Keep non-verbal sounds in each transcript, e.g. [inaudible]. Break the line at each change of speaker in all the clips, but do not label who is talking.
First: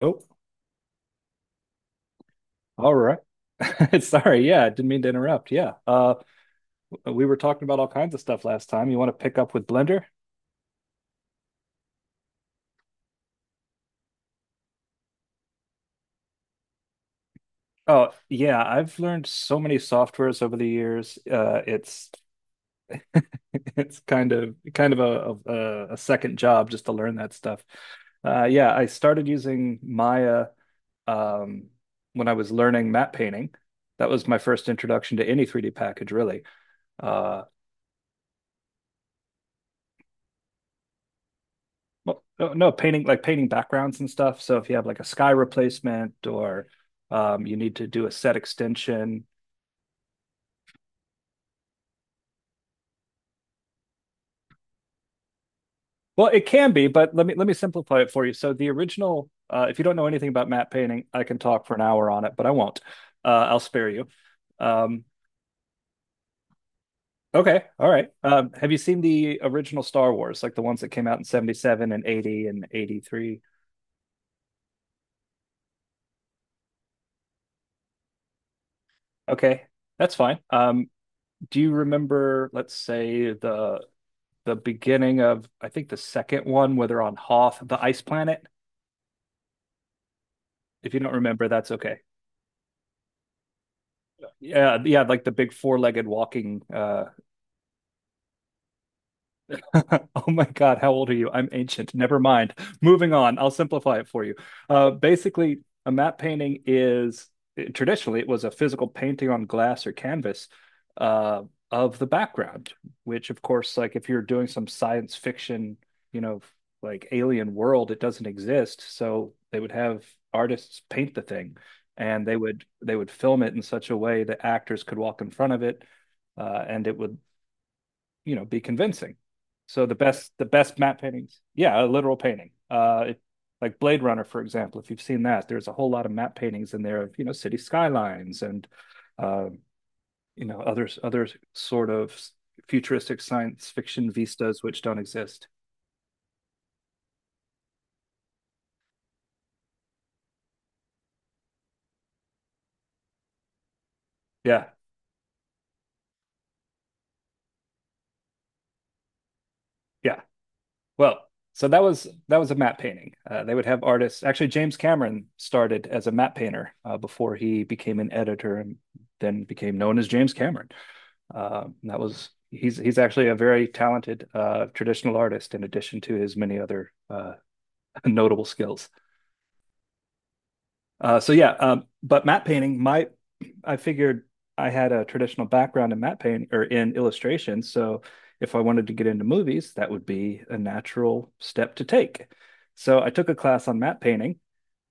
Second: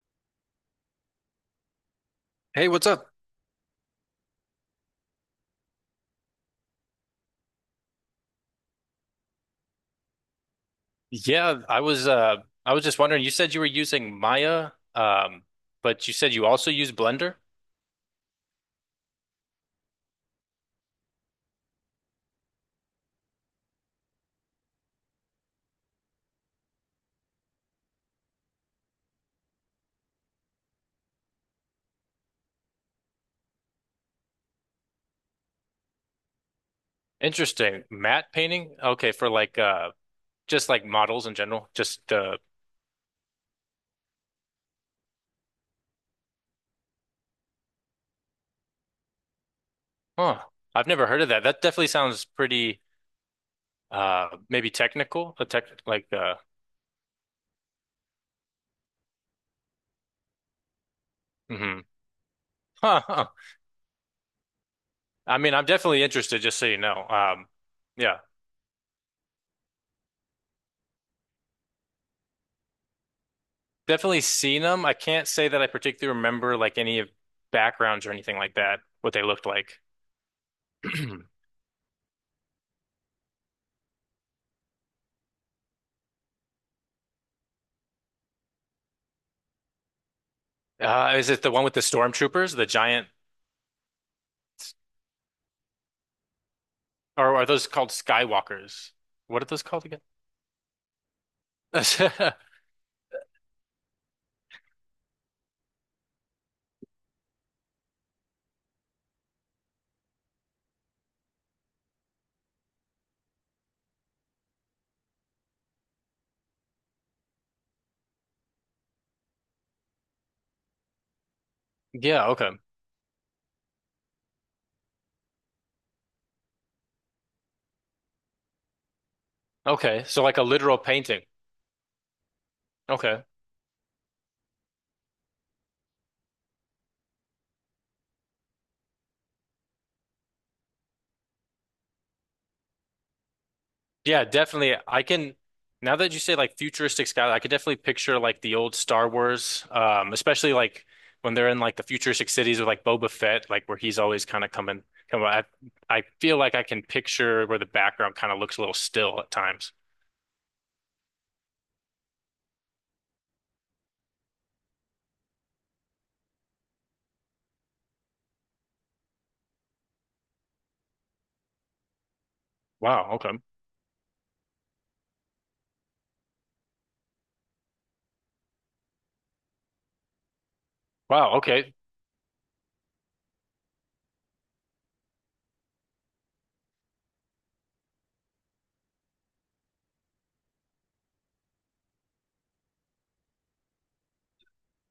Oh,
Hey, what's
all
up?
right. [laughs] Sorry, yeah, I didn't mean to interrupt. Yeah. We were talking about all kinds of stuff last time. You want to pick up with Blender?
Yeah, I was uh I was just wondering, you said you were using Maya, but you said you also use Blender?
Oh, yeah, I've learned so many softwares over the years. It's [laughs] it's kind of a second job just to learn that stuff. Yeah, I started using Maya um when I was learning matte painting. That was my first introduction to any 3D package, really. Uh
Interesting. Matte painting? Okay, for just like models in general. Just
Well,
uh
no, no, painting like painting backgrounds and stuff. So if you have like a sky replacement or you need to do a set extension,
Huh. I've never heard of that. That definitely sounds pretty maybe technical, a tech like
well,
uh
it can be, but let me simplify it for you. So the original, if you don't know anything about matte painting, I can talk for an
hmm
hour on it, but I won't.
[laughs] Huh, huh.
I'll spare you. Um,
I mean, I'm definitely interested, just so you know.
okay, all right.
Yeah.
Have you seen the original Star Wars, like the ones that came out in 77 and 80 and 83?
Definitely seen them. I can't say that I particularly remember like any of backgrounds or anything like that, what they looked
Okay,
like.
that's fine.
[clears throat]
Do you remember, let's say, the beginning of I think the second one where they're on Hoth, the ice planet. If you don't
Is it
remember,
the one
that's
with the
okay.
stormtroopers, the giant,
Yeah, yeah, like the big four-legged walking
or are those called Skywalkers? What are those called again?
[laughs] oh my God, how old are you? I'm ancient. Never
[laughs]
mind. Moving on. I'll simplify it for you. Basically, a matte painting is traditionally it was a physical painting on glass or canvas uh, of the background, which of course, like if you're doing some science fiction, you know, like alien world, it doesn't exist. So they would have artists paint the thing, and
Yeah,
they
okay.
would they would film it in such a way that actors could walk in front of it, and it would be convincing. So the
Okay. So
best
like a
the best
literal
matte
painting.
paintings, yeah, a literal painting.
Okay.
Like Blade Runner, for example, if you've seen that, there's a whole lot of matte paintings in there of city skylines and uh, other sort of futuristic science fiction
Yeah,
vistas
definitely.
which don't
I can
exist.
Now that you say like futuristic sky, I could definitely picture like the old Star Wars, especially like when they're in like the futuristic cities with like Boba Fett, like where he's always kind of
Yeah,
coming come I feel like I can picture where the background kind of looks a little still at times.
yeah. Well, so that was a matte painting. They would have artists. Actually, James Cameron started as a matte painter before he became an editor and then became known as James Cameron. That was he's
Wow,
actually a
okay.
very talented traditional artist in addition to his many other [laughs] notable skills. So
Wow,
yeah,
okay.
but matte painting, my I figured I had a traditional background in matte painting or in illustration, so if I wanted to get into movies, that would be a natural step to take. So I took a class on matte painting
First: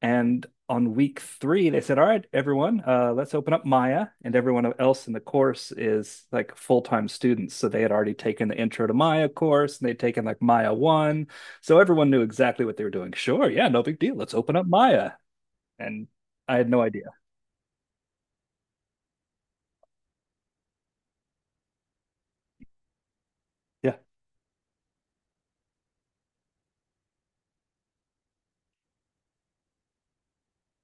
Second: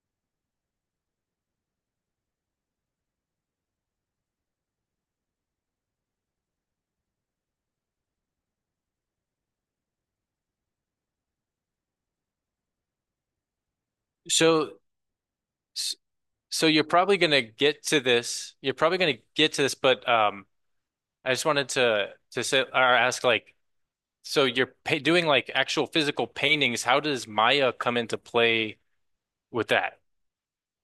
and on week 3, they said, "All right, everyone, let's open up Maya." And everyone else in the course is like full time students, so they had already taken the Intro to Maya course, and they'd taken like Maya one, so everyone knew exactly what they were doing. Sure, yeah, no big deal. Let's open up
So
Maya, and I
So
had no
you're
idea.
probably gonna get to this. You're probably gonna get to this, but I just wanted to say or ask like,
Yeah,
so you're pa doing like actual physical paintings. How does Maya come into play with that?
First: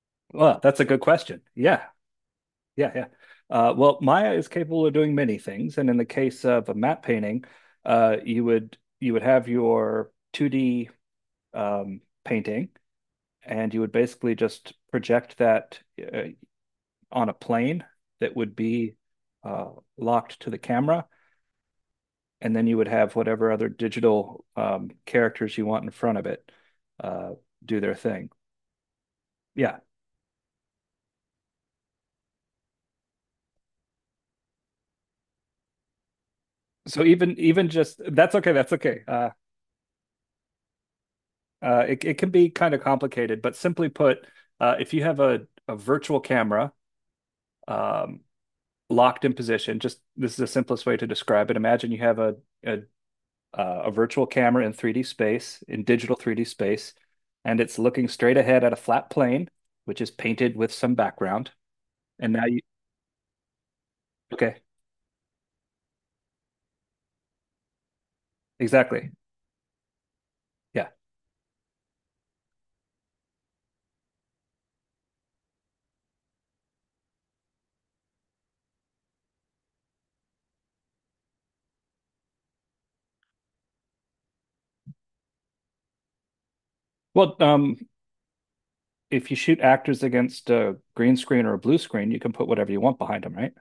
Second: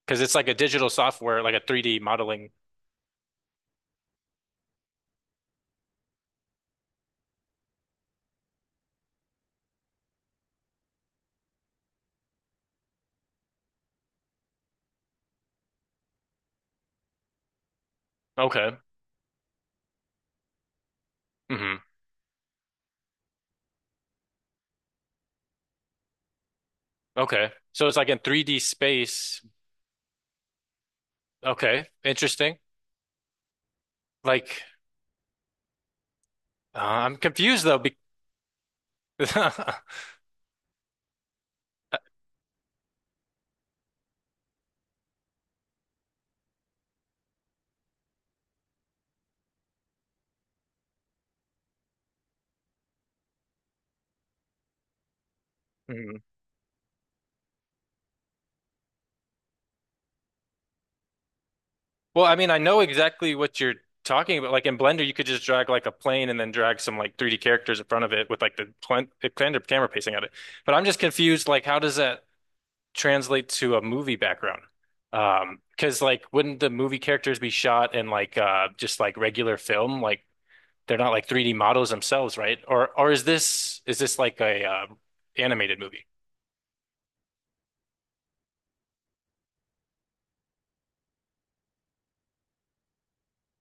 Because it's like a
well, that's a
digital
good question.
software, like a
Yeah,
3D modeling.
yeah, yeah. Well, Maya is capable of doing many things, and in the case of a matte painting, you would have your 2D painting and you would basically just project that uh, on a plane that would
Okay.
be uh, locked to the camera,
Hmm.
and then you would have whatever other digital characters you want in front of it uh,
Okay.
do
So
their
it's like in
thing.
3D space.
Yeah.
Okay. Interesting. Like,
So
I'm
even
confused
even
though. Be
just that's okay. That's okay.
[laughs]
It
Mhm.
it can be kind of complicated, but simply put, if you have a virtual camera um, locked in position, just this is the simplest way to describe it. Imagine you have a a virtual camera in 3D space, in digital 3D space, and it's looking straight ahead at a flat plane, which is painted with some background.
Well,
And
I
now
mean, I
you,
know exactly what you're talking about.
okay,
Like in Blender, you could just drag like a plane and then drag some like 3D characters in front of it with like the plan
exactly.
the Blender camera pacing at it. But I'm
Yeah.
just confused. Like, how does that translate to a movie background? Because like, wouldn't the movie characters be shot in just like regular film? Like, they're not like 3D models themselves, right? Or is this Is this like a animated movie?
Well, if you shoot actors against a green screen or a blue screen, you can put whatever you want behind them, right?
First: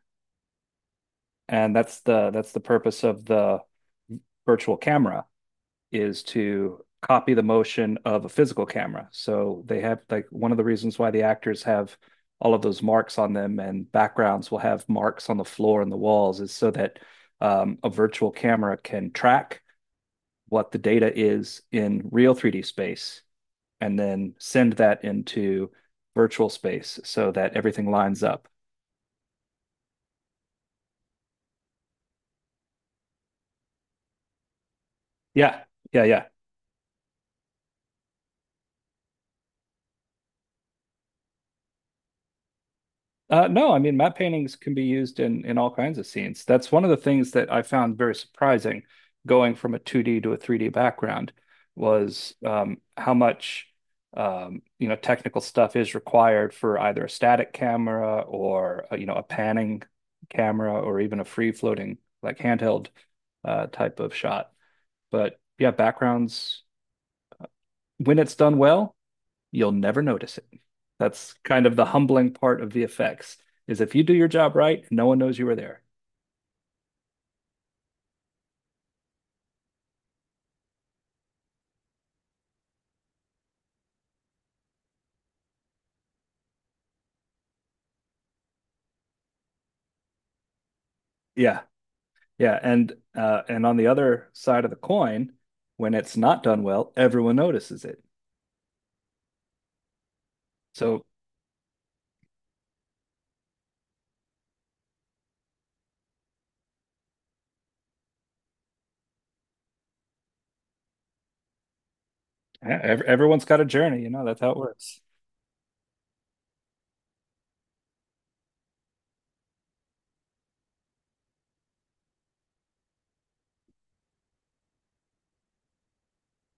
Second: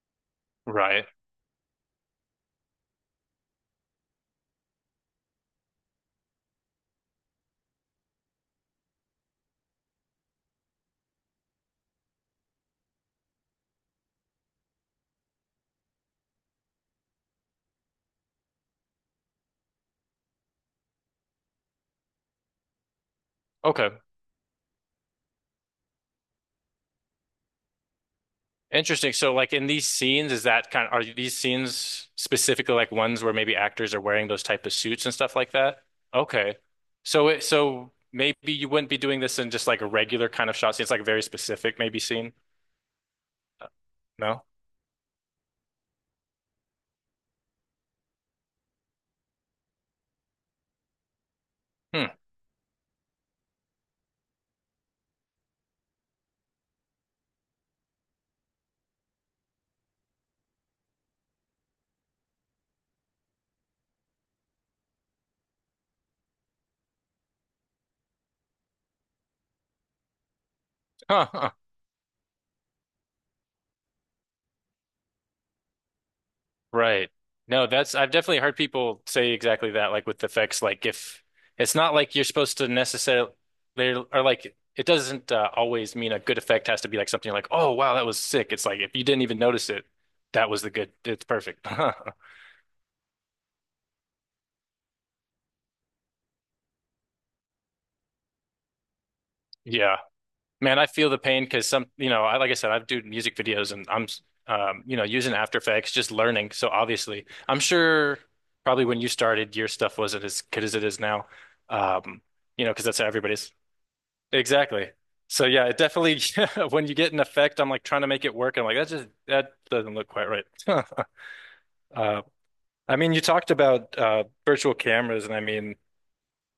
Right.
And that's the purpose of the virtual camera. Is to copy the motion of a physical camera. So they have like one of the reasons why the actors have all of those marks on them and backgrounds will have marks on the floor and the walls is so that a virtual camera can track what the data is in real 3D space
Okay.
and then send that into virtual space so that everything lines up.
Interesting. So, like in these scenes, is that kind of, are these scenes specifically like ones where maybe actors are wearing those type of suits and stuff like
Yeah,
that?
yeah, yeah.
Okay. So it, so maybe you wouldn't be doing this in just like a regular kind of shot scene. It's like a very specific maybe scene. Uh,
No, I mean matte
No?
paintings can be used in all kinds of scenes. That's one of the things that I found very surprising, going from a 2D to a 3D background,
Hmm.
was how much technical stuff is required for either a static camera or a panning camera or even a free floating like handheld type of shot. But yeah, backgrounds when it's done well you'll never notice it. That's
Huh.
kind of the humbling part of VFX is if you do your job right, no one knows you were there.
Right. No, that's I've definitely heard people say exactly that, like with effects, like if it's not like you're supposed to necessarily they are like it doesn't always mean a good effect has to be like something like, oh wow, that was sick. It's like if you didn't even notice it, that was the good. It's
Yeah,
perfect. [laughs]
yeah, and on the other side of the coin, when it's not done well, everyone notices it.
Yeah. Man, I
So
feel the pain because some, you know, I like I said, I've do music videos and I'm you know, using After Effects, just learning. So obviously, I'm sure probably when you started, your stuff wasn't as good as it is now. Um, you know,
yeah,
because that's how
everyone's
everybody's
got a journey, that's how it
Exactly.
works.
So yeah, it definitely [laughs] when you get an effect, I'm like trying to make it work. I'm like, that just that doesn't look quite right. [laughs] Uh, I mean, you talked about virtual cameras, and I mean,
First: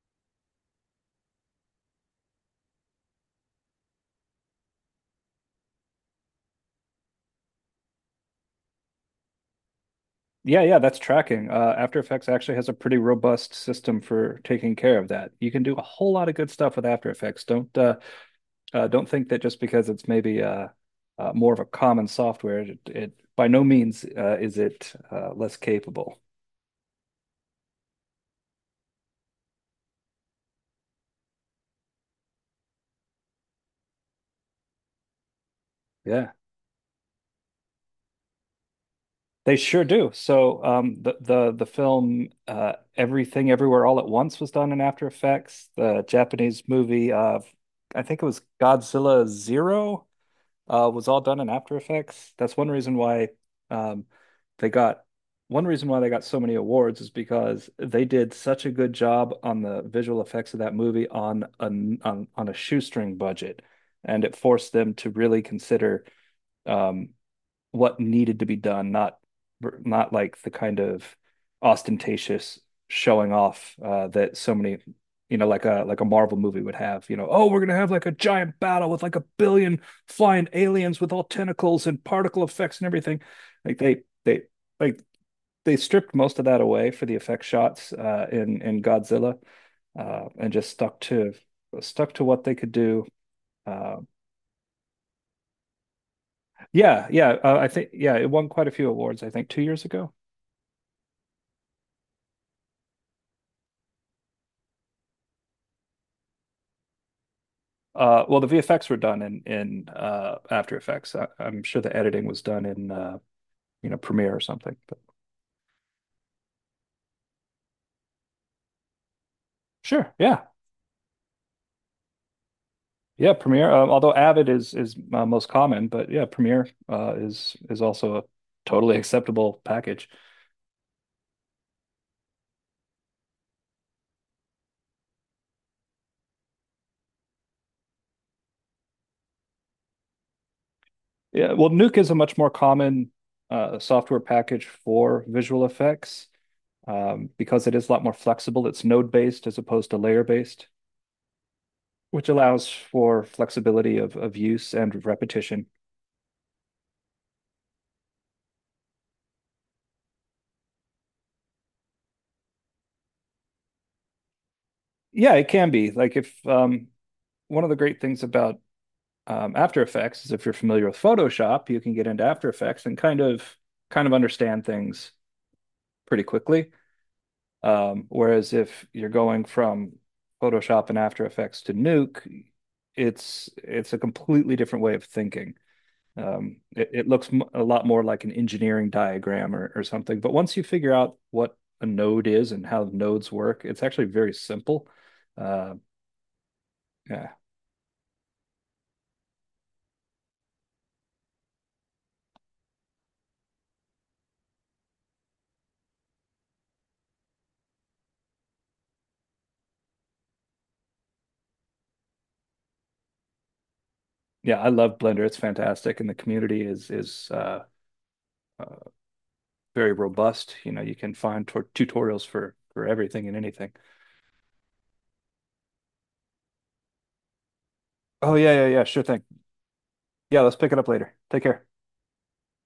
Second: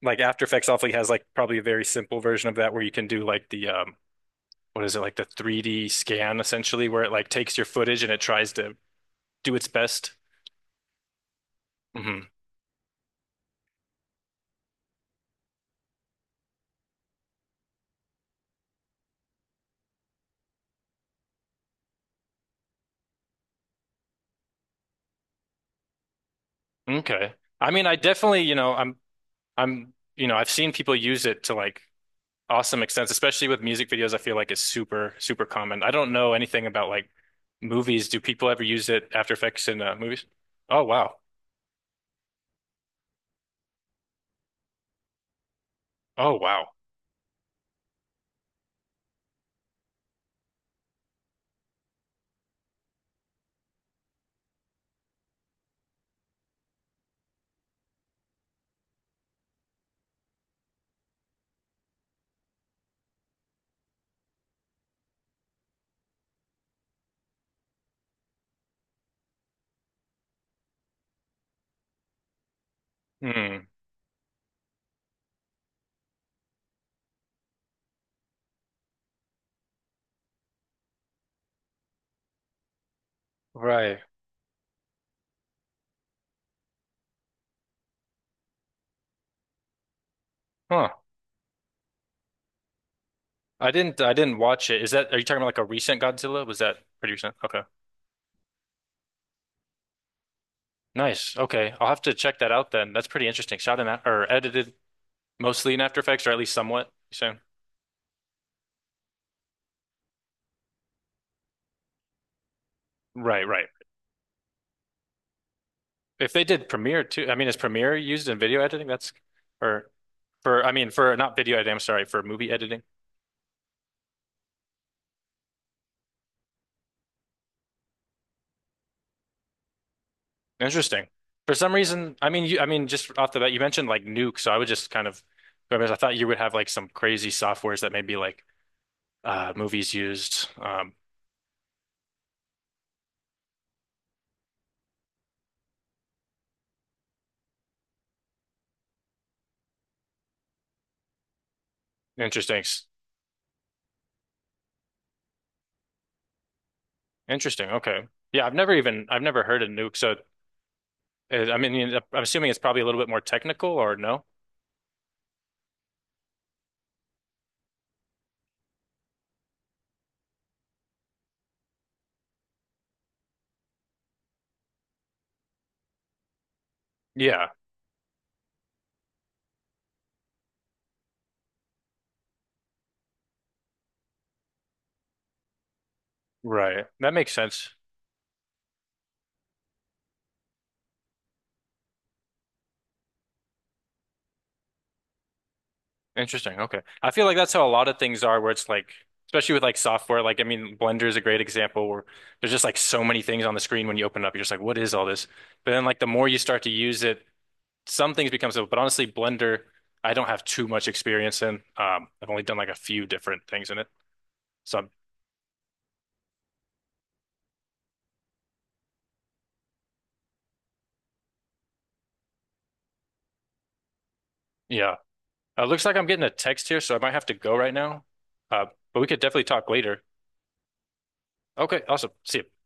like After Effects awfully has like probably a very simple version of that where you can do like the what is it like the 3D scan essentially, where it like takes your footage and it tries to do its best.
Yeah, that's tracking. After Effects
Hmm.
actually has a pretty robust system for taking care of that. You can do a whole lot of good stuff with After Effects. Don't think that just because it's maybe more of a common software, it by no means is it less capable.
Okay. I mean, I definitely, you know, I'm you know, I've seen people use it to like awesome extent, especially with music videos, I feel like it's super, super common. I don't
Yeah,
know anything about like movies. Do people ever use it After
they
Effects in
sure do.
movies?
So
Oh wow.
the film Everything Everywhere All at Once was done in After Effects. The
Oh
Japanese
wow.
movie, I think it was Godzilla Zero was all done in After Effects. That's one reason why um, they got one reason why they got so many awards is because they did such a good job on the visual effects of that movie on on a shoestring budget, and it forced them to really consider um, what needed to be done, not not like the kind of ostentatious showing
Hmm.
off that so many like a Marvel movie would have. You know, oh, we're gonna have like a giant battle with like a billion flying aliens with all tentacles and particle effects and everything. Like
Right.
like they stripped most of that away for the effect shots in Godzilla, and just
Huh.
stuck to what they could do.
I
Uh,
didn't I didn't watch it. Is that are you talking about like a recent Godzilla? Was that pretty
yeah,
recent? Okay.
I think yeah, it won quite a few awards. I think 2 years ago.
Nice. Okay. I'll have to check that out then. That's pretty interesting. Shot in that or edited mostly in After Effects or at least somewhat. So
Well, the VFX were done in After Effects. I'm sure the editing was done in
right, right.
Premiere or something. But
If they did Premiere too, I mean, is Premiere used in video editing? That's or
sure, yeah,
For I mean for not video editing, I'm sorry, for movie editing.
yeah, Premiere. Although Avid is most common, but yeah, Premiere is also a totally acceptable package.
Interesting. For some reason, I mean, just off the bat, you mentioned like Nuke, so I would just kind of, I mean, I thought you would have like some crazy softwares that maybe like movies used.
Yeah, well, Nuke is a much more common software package for visual effects because it is a lot more flexible. It's node based as opposed to layer based, which
Interesting,
allows for flexibility of use and repetition.
interesting. Okay, yeah, I've never heard of Nuke, so I mean, I'm assuming it's probably a little bit more technical, or no?
Yeah, it can be. Like if one of the great things about After Effects is if you're familiar with Photoshop, you can get into After Effects and kind of understand things pretty quickly.
Yeah,
Whereas if you're going from Photoshop and After Effects to Nuke, it's a completely different way of thinking.
right.
It
That
looks
makes
m a
sense.
lot more like an engineering diagram or something. But once you figure out what a node is and how nodes work, it's actually very simple. Uh,
Interesting. Okay. I feel
yeah.
like that's how a lot of things are where it's like, especially with like software, like, I mean, Blender is a great example where there's just like so many things on the screen when you open it up. You're just like, what is all this? But then like the more you start to use it, some things become simple. But honestly, Blender, I don't have too much experience in. I've only done like a few different things in it.
Yeah, I
So I'm-
love Blender. It's fantastic, and the community is uh, very robust. You know, you can find tutorials for everything and anything.
yeah, looks like I'm getting a text here, so I might have to go right now.
Oh yeah, yeah,
Uh,
yeah.
but
Sure
we could
thing.
definitely talk later.
Yeah, let's pick it up later. Take care.
Okay. Awesome. See ya.